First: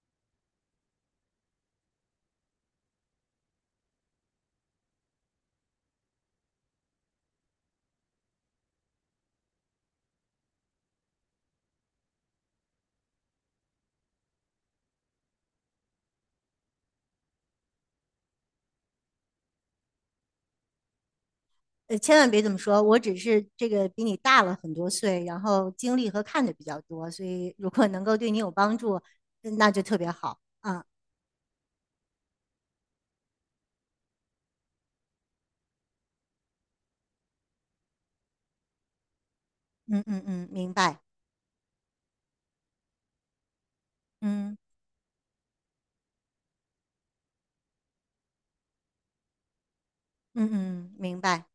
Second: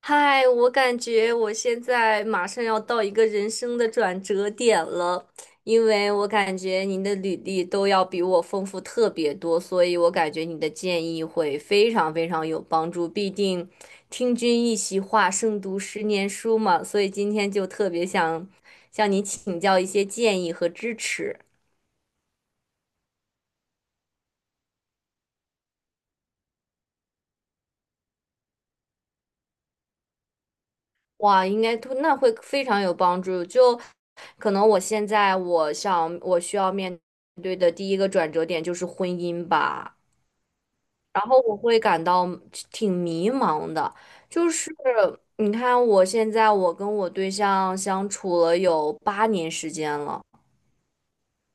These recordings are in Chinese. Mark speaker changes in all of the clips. Speaker 1: 嗨，我感觉我现在马上要到一个人生的转折点了，因为我感觉您的履历都要比我丰富特别多，所以我感觉你的建议会非常非常有帮助。毕竟听君一席话，胜读十年书嘛，所以今天就特别想向您请教一些建议和支持。
Speaker 2: 千万别这么说，我只是这个比你大了很多岁，然后经历和看的比较多，所以如果能够对你有帮助，那就特别好啊。
Speaker 1: 哇，应该都那会非常有帮助。就可能我现在我想我需要面对的第一个转折点就是婚姻吧，
Speaker 2: 嗯嗯嗯，明白。
Speaker 1: 然后我会感到挺迷茫的。就
Speaker 2: 嗯
Speaker 1: 是你看，我现在我跟我对象相处了有8年时间了。
Speaker 2: 嗯嗯，明白。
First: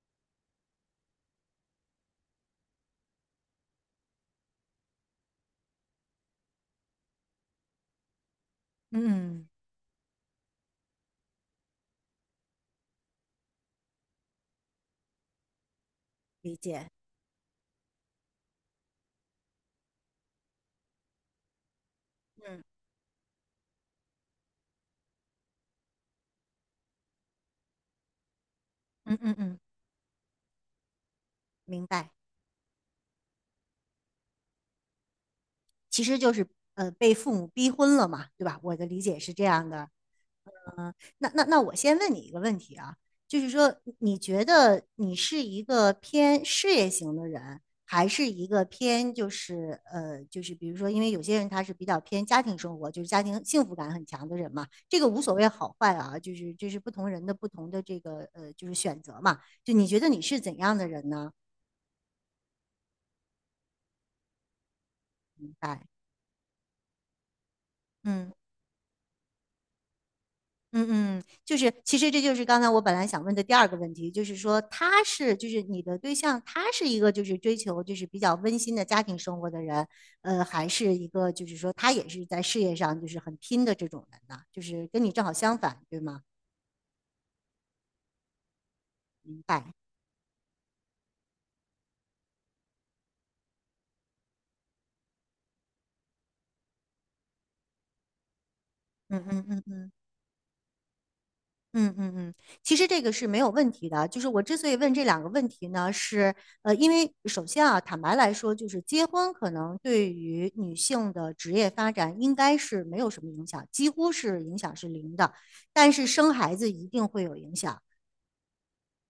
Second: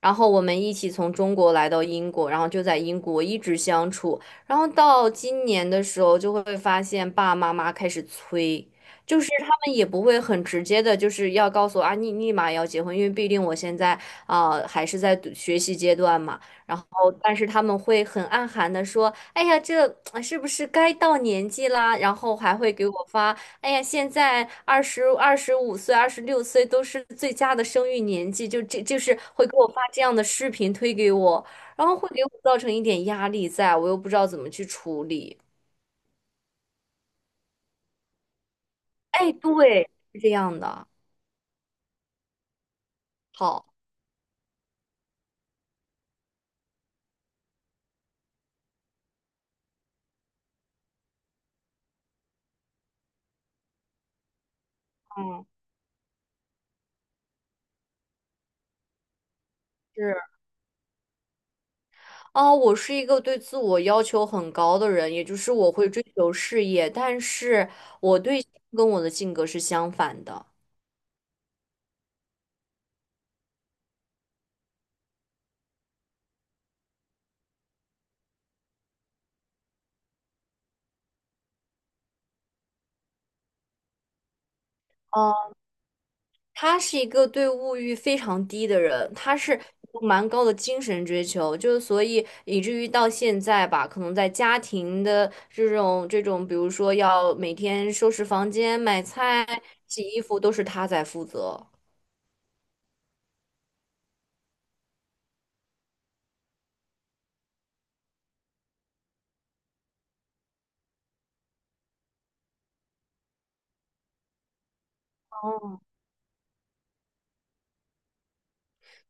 Speaker 1: 然后我们一起从中国来到英国，然后就在英国一直相处。然后到今年的时候，就会发现爸爸妈妈开始催，就是
Speaker 2: 嗯
Speaker 1: 他
Speaker 2: 嗯，
Speaker 1: 们也不会很直接的，就是要告诉我啊，你立马要结婚，因为毕竟我现在还是在读学习阶段嘛。
Speaker 2: 理
Speaker 1: 然
Speaker 2: 解。
Speaker 1: 后，但是他们会很暗含的说，哎呀，这啊是不是该到年纪啦？然后还会
Speaker 2: 嗯
Speaker 1: 给我发哎呀，现在25岁、二十六岁都是最佳的生育年纪，就这就
Speaker 2: 嗯
Speaker 1: 是
Speaker 2: 嗯
Speaker 1: 会给
Speaker 2: 嗯，
Speaker 1: 我发这样的视频推给我，
Speaker 2: 明
Speaker 1: 然后会
Speaker 2: 白。
Speaker 1: 给我造成一点压力在，我又不知道怎么去处理。
Speaker 2: 其实就是被父母逼婚了嘛，对吧？我的理解是
Speaker 1: 哎，
Speaker 2: 这样的。
Speaker 1: 对，是这样的。
Speaker 2: 嗯，那我先问你一个问题啊，就是说，
Speaker 1: 好，
Speaker 2: 你觉得你是一个偏事业型的人，还是一个偏就是就是比如说，因为有些人他是比较偏家庭生活，就是家庭幸福感很强的人嘛，这个无所
Speaker 1: 嗯，
Speaker 2: 谓好坏啊，就是不同人的不同的这个就是选择嘛。就你觉得
Speaker 1: 是
Speaker 2: 你是怎样的人呢？
Speaker 1: 哦，我是一个对自我要求很高的人，也就是
Speaker 2: 明
Speaker 1: 我
Speaker 2: 白？
Speaker 1: 会追求事业，但是我对跟我的性格是相反的。
Speaker 2: 嗯嗯，就是其实这就是刚才我本来想问的第二个问题，就是说他是就是你的对象，他是一个就是追求就是比较温馨的家庭生活的人，还是一个就是说他也是在事业上就是很拼的这种人呢？就是跟你正好相反，对吗？
Speaker 1: 他是一个对物欲非常低的人，他
Speaker 2: 明
Speaker 1: 是
Speaker 2: 白。
Speaker 1: 有蛮高的精神追求，就是所以以至于到现在吧，可能在家庭的这种，比如说要每天收拾房间、买
Speaker 2: 嗯嗯
Speaker 1: 菜、
Speaker 2: 嗯嗯。
Speaker 1: 洗衣服，都是他在负责。
Speaker 2: 嗯嗯嗯，其实这个是没有问题的。就是我之所以问这两个问题呢，是因为首先啊，坦白来说，就是结婚可能对于女性的职业发展应该是没有什么影响，几乎是影响是零的。但是生孩子一定会有影响。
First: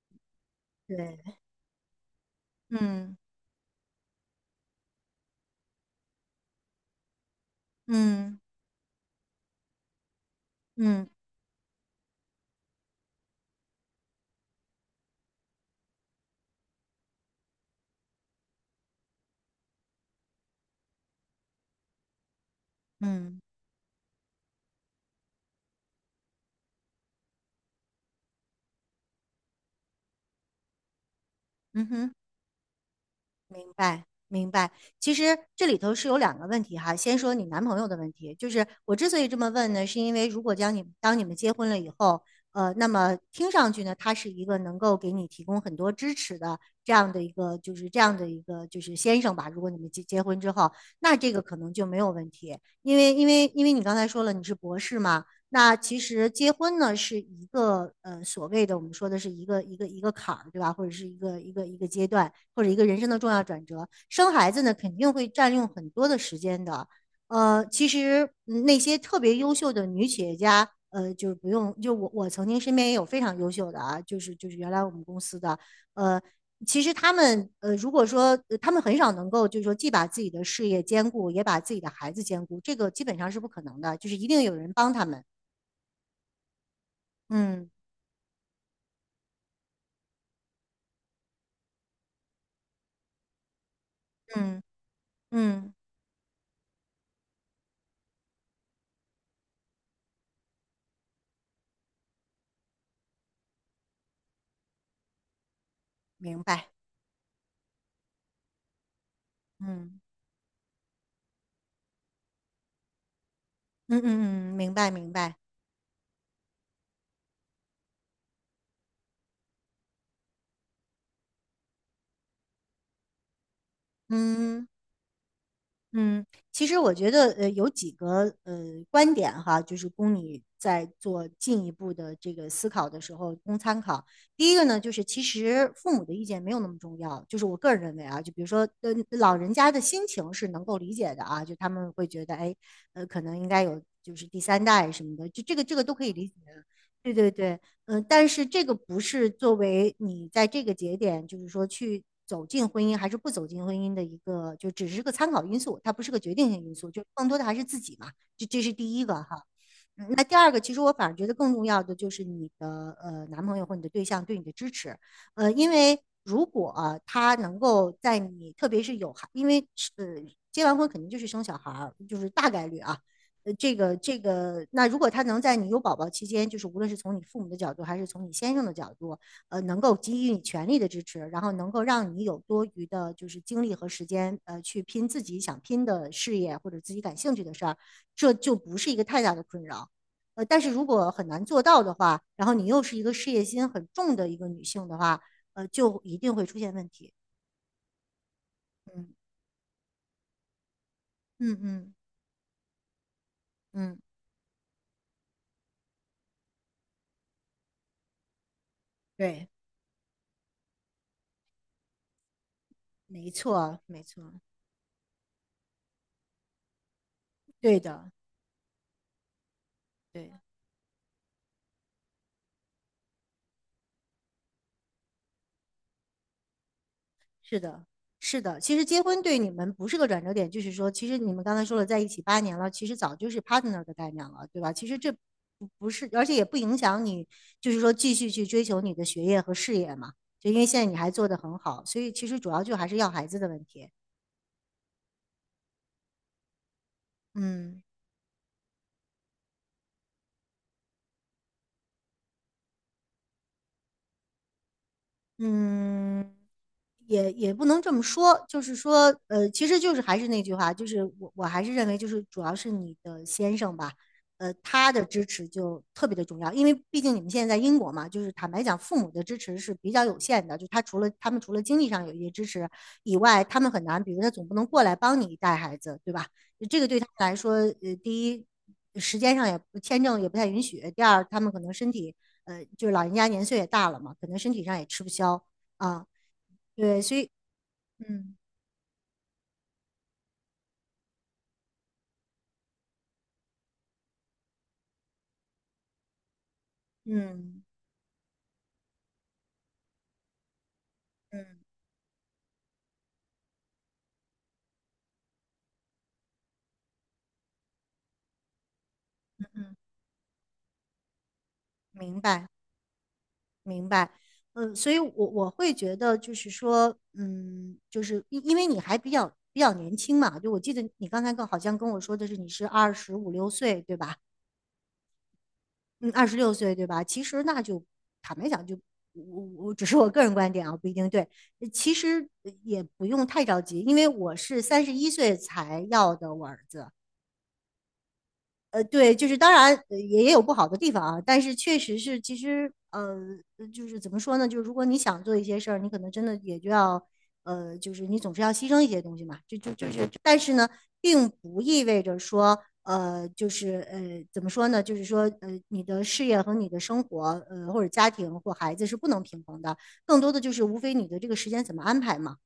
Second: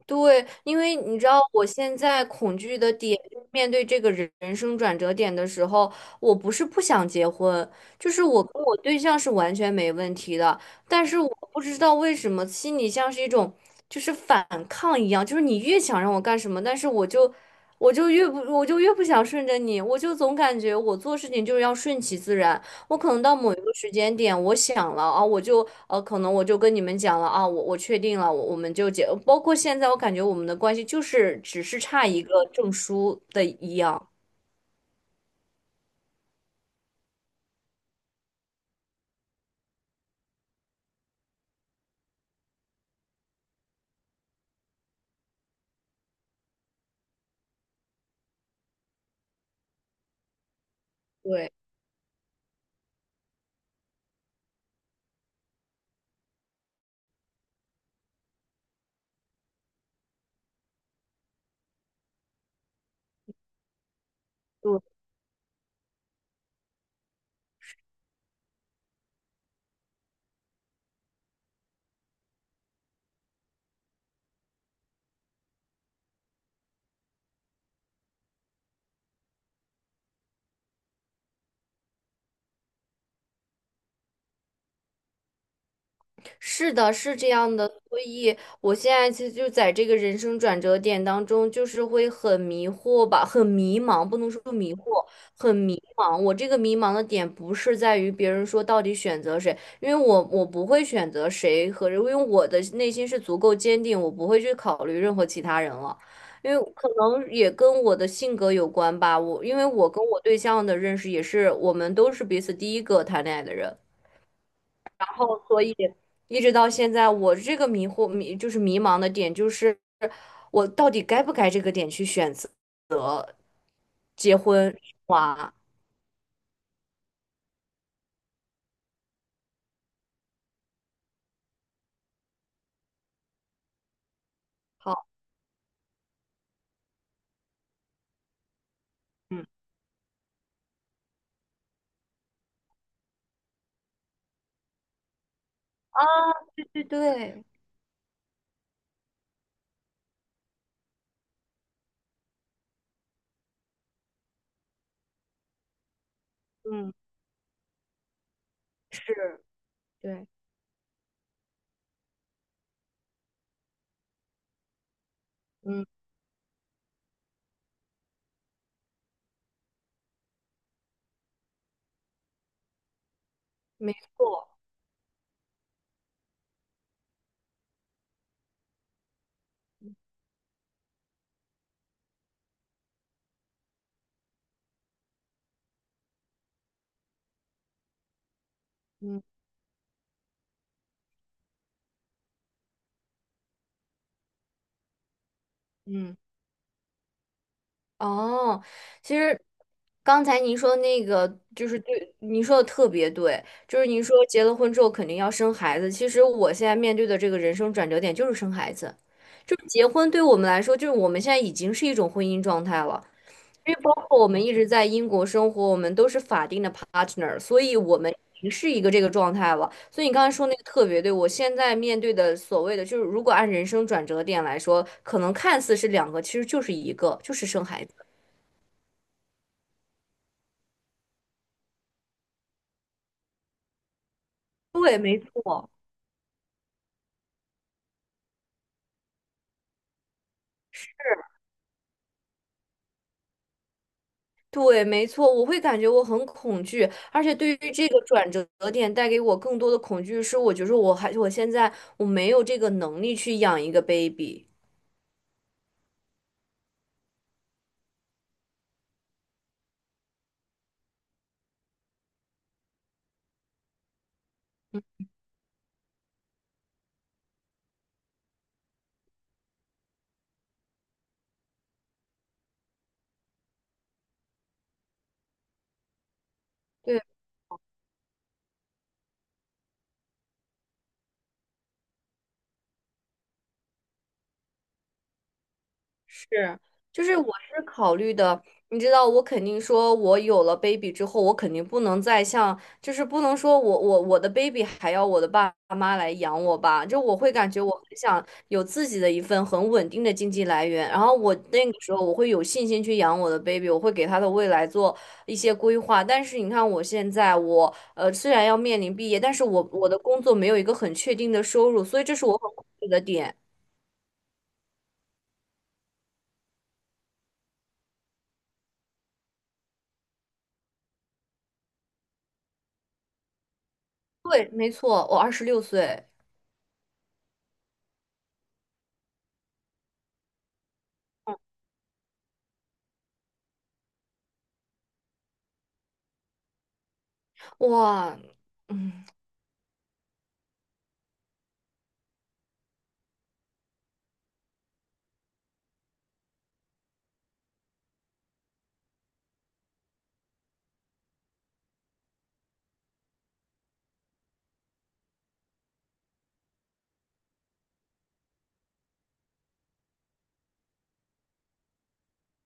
Speaker 1: 对，因为你知
Speaker 2: 对。
Speaker 1: 道，我现在恐惧的
Speaker 2: 嗯
Speaker 1: 点，就是面对这个生转折点的时候，我不是不想结婚，就是
Speaker 2: 嗯
Speaker 1: 我跟我对象是完全没问题的，
Speaker 2: 嗯
Speaker 1: 但是我不知道为什么心里像是一种就是反抗一样，就是你越想让我干什么，但是我就越不想顺着你，我就总感觉我做事情就是要顺其自然，我可能到
Speaker 2: 嗯
Speaker 1: 某一个时间点，我想了啊，我就可能我就跟你们讲了啊，我确定了，我们就结。包括现在，我感觉我们的关系就是只是
Speaker 2: 嗯
Speaker 1: 差
Speaker 2: 哼。
Speaker 1: 一个证书的
Speaker 2: 明
Speaker 1: 一
Speaker 2: 白，
Speaker 1: 样。
Speaker 2: 明白。其实这里头是有两个问题哈。先说你男朋友的问题，就是我之所以这么问呢，是因为如果将你当你们结婚了以后，那么听上去呢，他是一个能够给你提供很多支持的这样的一个，就是这样的一个就是先生吧。如果你们结婚之后，那这个
Speaker 1: 对，
Speaker 2: 可能就没有问题，因为你刚才说了你是博士嘛，那其实结婚呢是一个所谓的我们说的是一个坎儿，对吧？或者是一个阶段，或者一个人生的重要转折。生孩子呢肯定会占用很多的时间的。其实嗯那些特别优秀的女企业家，就是不用，就我曾经身边也有非常优秀的啊，就是原来我们公司的，呃，其实他们如果说他们很少能够，就是说既把自己的事业兼顾，也把自己的孩子兼顾，这个基本上是不可能的，就是一定有人帮他们。
Speaker 1: 是的，是这样的，
Speaker 2: 嗯
Speaker 1: 所以我现在其实就在这个人生转折点当中，就是会很迷惑吧，很迷茫，不能说
Speaker 2: 嗯
Speaker 1: 迷惑，很
Speaker 2: 嗯，
Speaker 1: 迷茫。我这个迷茫的点不是在于别人说到底选择谁，因为我不会选择谁和人因为我的内心是足够坚定，我不会去考虑任何其他人了。
Speaker 2: 明
Speaker 1: 因
Speaker 2: 白。
Speaker 1: 为可能也跟我的性格有关吧，我因为我
Speaker 2: 嗯
Speaker 1: 跟我对象的认识也是，我们都是彼此第一个谈恋爱的人。
Speaker 2: 嗯嗯嗯，明白明白。
Speaker 1: 哦，所以一直到现在，我这个迷惑迷就是迷茫的点，就是我到底该不该这个点去选择结
Speaker 2: 嗯
Speaker 1: 婚生娃？
Speaker 2: 嗯，其实我觉得有几个观点哈，就是供你在做进一步的这个思考的时候供参考。第一个呢，就是
Speaker 1: 好，
Speaker 2: 其实父母的意见没有那么重要，就是我个人认为啊，就比如说老
Speaker 1: 嗯
Speaker 2: 人家的心情是能够理解的啊，就他们会觉得哎,可能应该有就是第三代什么的，就这个这个都
Speaker 1: 啊，
Speaker 2: 可以理解。
Speaker 1: 对
Speaker 2: 对对
Speaker 1: 对，
Speaker 2: 对，但是这个不是作为你在这个节点，就是说去走进婚姻还是不走进婚姻的一个，就只是个参考因素，它不是个决定性因素，
Speaker 1: 嗯
Speaker 2: 就更多的还是自己嘛，这是第一个哈。
Speaker 1: 是，
Speaker 2: 嗯那
Speaker 1: 对，
Speaker 2: 第二个，其实我反而觉得更重要的就是你的男朋友或你的对象对你的支持，因
Speaker 1: 嗯
Speaker 2: 为如果、啊他能够在你特别是有孩，因为是结完婚肯定就是生小孩儿，就是大概率啊，这
Speaker 1: 没
Speaker 2: 个这
Speaker 1: 错，
Speaker 2: 个，那如果他能在你有宝宝期间，就是无论是从你父母的角度，还是从你先生的角度，能够给予你全力的支持，然后能够让你有多余的，就是精力和时间，去拼自己想拼的事业或者自己感兴趣的事儿，这就不是一个太大
Speaker 1: 嗯
Speaker 2: 的困扰。但是如果很难做到的话，然后你又是一个事业心很重的一个女性的话，就一
Speaker 1: 嗯。
Speaker 2: 定会出现问题。
Speaker 1: 哦，
Speaker 2: 嗯
Speaker 1: 其实刚才您说那个
Speaker 2: 嗯
Speaker 1: 就是
Speaker 2: 嗯
Speaker 1: 对，您说的特别对，就是
Speaker 2: 嗯，
Speaker 1: 您说结了婚之后肯定要生孩子。其实我现在面对的这个人生转折点就是生孩子，
Speaker 2: 对，
Speaker 1: 就是结婚对我们来说，就是我们现在已经是一种婚姻状态了，
Speaker 2: 没
Speaker 1: 因
Speaker 2: 错，
Speaker 1: 为包
Speaker 2: 没
Speaker 1: 括我
Speaker 2: 错，
Speaker 1: 们一直在英国生活，我们都是法定的 partner，所以
Speaker 2: 对
Speaker 1: 我
Speaker 2: 的，
Speaker 1: 们已经是一个这个状态了。所以你刚才
Speaker 2: 对。
Speaker 1: 说那个特别对，我现在面对的所谓的就是，如果按人生转折点来说，可能看似是两个，其实就是一个，就是
Speaker 2: 是
Speaker 1: 生
Speaker 2: 的，
Speaker 1: 孩子。
Speaker 2: 是的。其实结婚对你们不是个转折点，就是说，其实你们刚才说了在一起8年了，其实早就是 partner 的概念了，对吧？其实
Speaker 1: 对，
Speaker 2: 这
Speaker 1: 没
Speaker 2: 不
Speaker 1: 错，
Speaker 2: 不是，而且也不影响你，就是说继续去追求你的学业和事业嘛。就因为现在你还做得很好，所以其实主要就还是要孩子的问题。
Speaker 1: 对，没错，我会感觉我很恐惧，而且对于
Speaker 2: 嗯。
Speaker 1: 这个转折点带给我更多的恐惧是，我觉得我还我现在没有这个能力去养一个 baby。
Speaker 2: 嗯，也不能这么说，就是说，其实就是还是那句话，就是我还是认为，就是主要是你的先生吧，他的支持就特别的重要，因为毕竟你们现在在英国嘛，就是坦白讲，父母的支持是比较有限的，就他除了他们除了经济上有一些支持以外，他们很难，比如他总不能过来帮你带孩子，对吧？这个对
Speaker 1: 对。
Speaker 2: 他们来说，第一，时间上也签证也不太允许；第二，他们可能身体，就是老人家年岁也大了嘛，可能身体上也吃不消啊。
Speaker 1: 是，
Speaker 2: 对，
Speaker 1: 就
Speaker 2: 所
Speaker 1: 是我
Speaker 2: 以，
Speaker 1: 是考虑
Speaker 2: 嗯
Speaker 1: 的，你知道，我肯定说，我有了 baby 之后，我肯定不能再像，就是不能说我的 baby 还要我的爸妈来养我吧，就我会感觉
Speaker 2: 嗯
Speaker 1: 我很想有自己的一份很稳定的经济来源，然后我
Speaker 2: 嗯
Speaker 1: 那个时候我会有信心去养我的 baby，我会给他的未来做一些规划。但是你看我现在我，虽然要面临毕业，但是我
Speaker 2: 嗯，
Speaker 1: 我的工作没有一个很确定的收入，所以这
Speaker 2: 明
Speaker 1: 是我
Speaker 2: 白
Speaker 1: 很恐惧的点。
Speaker 2: 明白。嗯，所以我会觉得就是说，嗯，就是因为你还比较年轻嘛，就我记得你刚才跟好像跟我说的是你是25、6岁，对吧？
Speaker 1: 对，没错，我二十六岁。
Speaker 2: 嗯，26岁对吧？其实那就坦白讲就，我只是我个人观点啊，不一定对。其实也不用太着急，因为我是31岁才要的我儿子，
Speaker 1: 哇，嗯，
Speaker 2: 对，就是当然也有不好的地方啊，但是确实是，其实就是怎么说呢？就是如果你想做一些事儿，你可能真的也就要就是你总是要牺牲一些东西嘛，就是，但是呢，并不意味着说就是怎么说呢？就是说你的事业和你的生活或者家庭或孩子是不能平衡的，更多的就是无非你的这个时间怎么安排嘛。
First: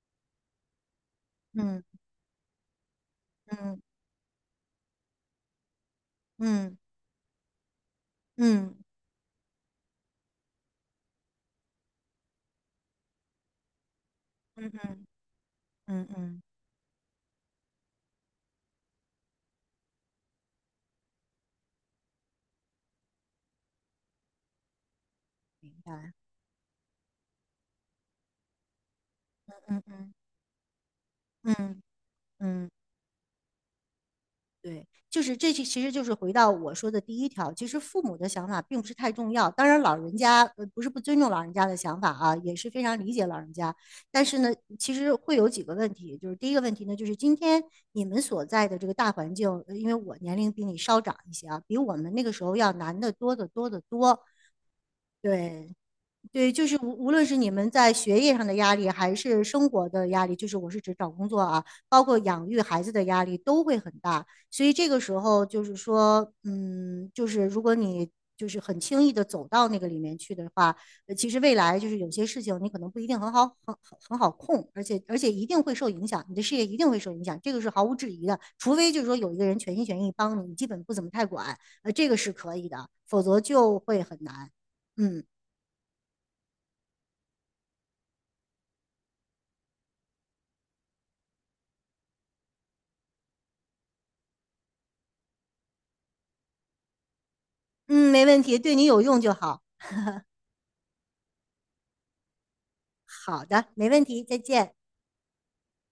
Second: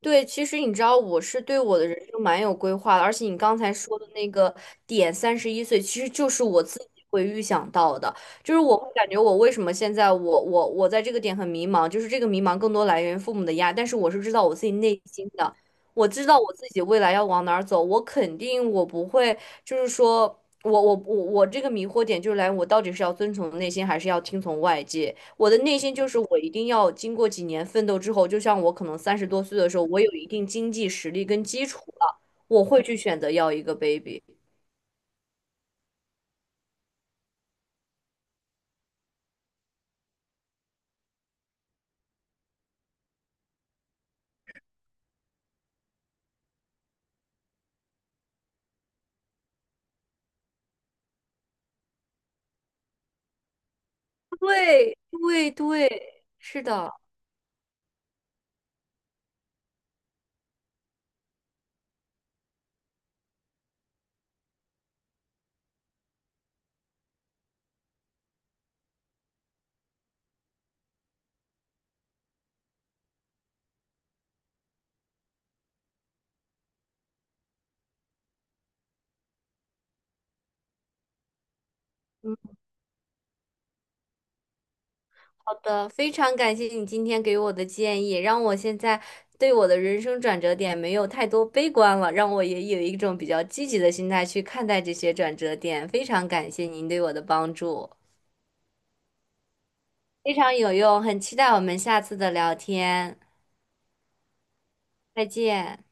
Speaker 1: 对，其实你知道，我是对我的人
Speaker 2: 嗯
Speaker 1: 生蛮有规划的，而且你刚才
Speaker 2: 嗯
Speaker 1: 说的那个点，31岁，其实就是我
Speaker 2: 嗯
Speaker 1: 自己会预想到的，就是
Speaker 2: 嗯
Speaker 1: 我会感觉我为什么现在我我我在这个点很迷茫，就是这个迷茫更多来源于父母的压力，但是我是知道我自
Speaker 2: 嗯
Speaker 1: 己内
Speaker 2: 嗯
Speaker 1: 心的，我
Speaker 2: 嗯
Speaker 1: 知道
Speaker 2: 嗯，
Speaker 1: 我自己未来要往哪儿走，我肯定我不会，就是说我这个迷惑点就是来源于我到底是要遵从内心，还是要听从外界。我的
Speaker 2: 明
Speaker 1: 内心就
Speaker 2: 白。
Speaker 1: 是我一定要经过几年奋斗之后，就像我可能30多岁的时
Speaker 2: 嗯
Speaker 1: 候，我有
Speaker 2: 嗯
Speaker 1: 一定经济实力跟基础
Speaker 2: 嗯。
Speaker 1: 了，我
Speaker 2: 嗯，
Speaker 1: 会去选择要一个 baby。
Speaker 2: 对，就是这其实就是回到我说的第一条，其实父母的想法并不是太重要。当然，老人家不是不尊重老人家的想法啊，也是非常理解老人家。但是呢，其实会有几个问题，就是第一个问题呢，就是今天你们所在的这个大环境，因为我年龄比你稍长一些啊，比我们那个时候要难得多得多得多。
Speaker 1: 对对
Speaker 2: 对，
Speaker 1: 对，
Speaker 2: 对，
Speaker 1: 是
Speaker 2: 就是
Speaker 1: 的，
Speaker 2: 无论是你们在学业上的压力，还是生活的压力，就是我是指找工作啊，包括养育孩子的压力都会很大。所以这个时候就是说，嗯，就是如果你就是很轻易的走到那个里面去的话，其实未来就是有些事情你可能不一定很好很好控，而且一定会受影响，你的事业一定会受影响，这个是毫无质疑的。除非就是说有一个人全心全意帮你，你基本不怎么太管，这个是可以的，否则就会很难。嗯。
Speaker 1: 好的，非常感谢你今天给我的建议，让我现在对我的人生转折点没有太多悲观了，让我也有一种比较积极的心态去看待这些转折点。非常感谢您对我的帮助，
Speaker 2: 嗯，没问题，对你有用就好。
Speaker 1: 非常有用，很期待我们下次的聊天，
Speaker 2: 好的，没问题，再见。
Speaker 1: 再见。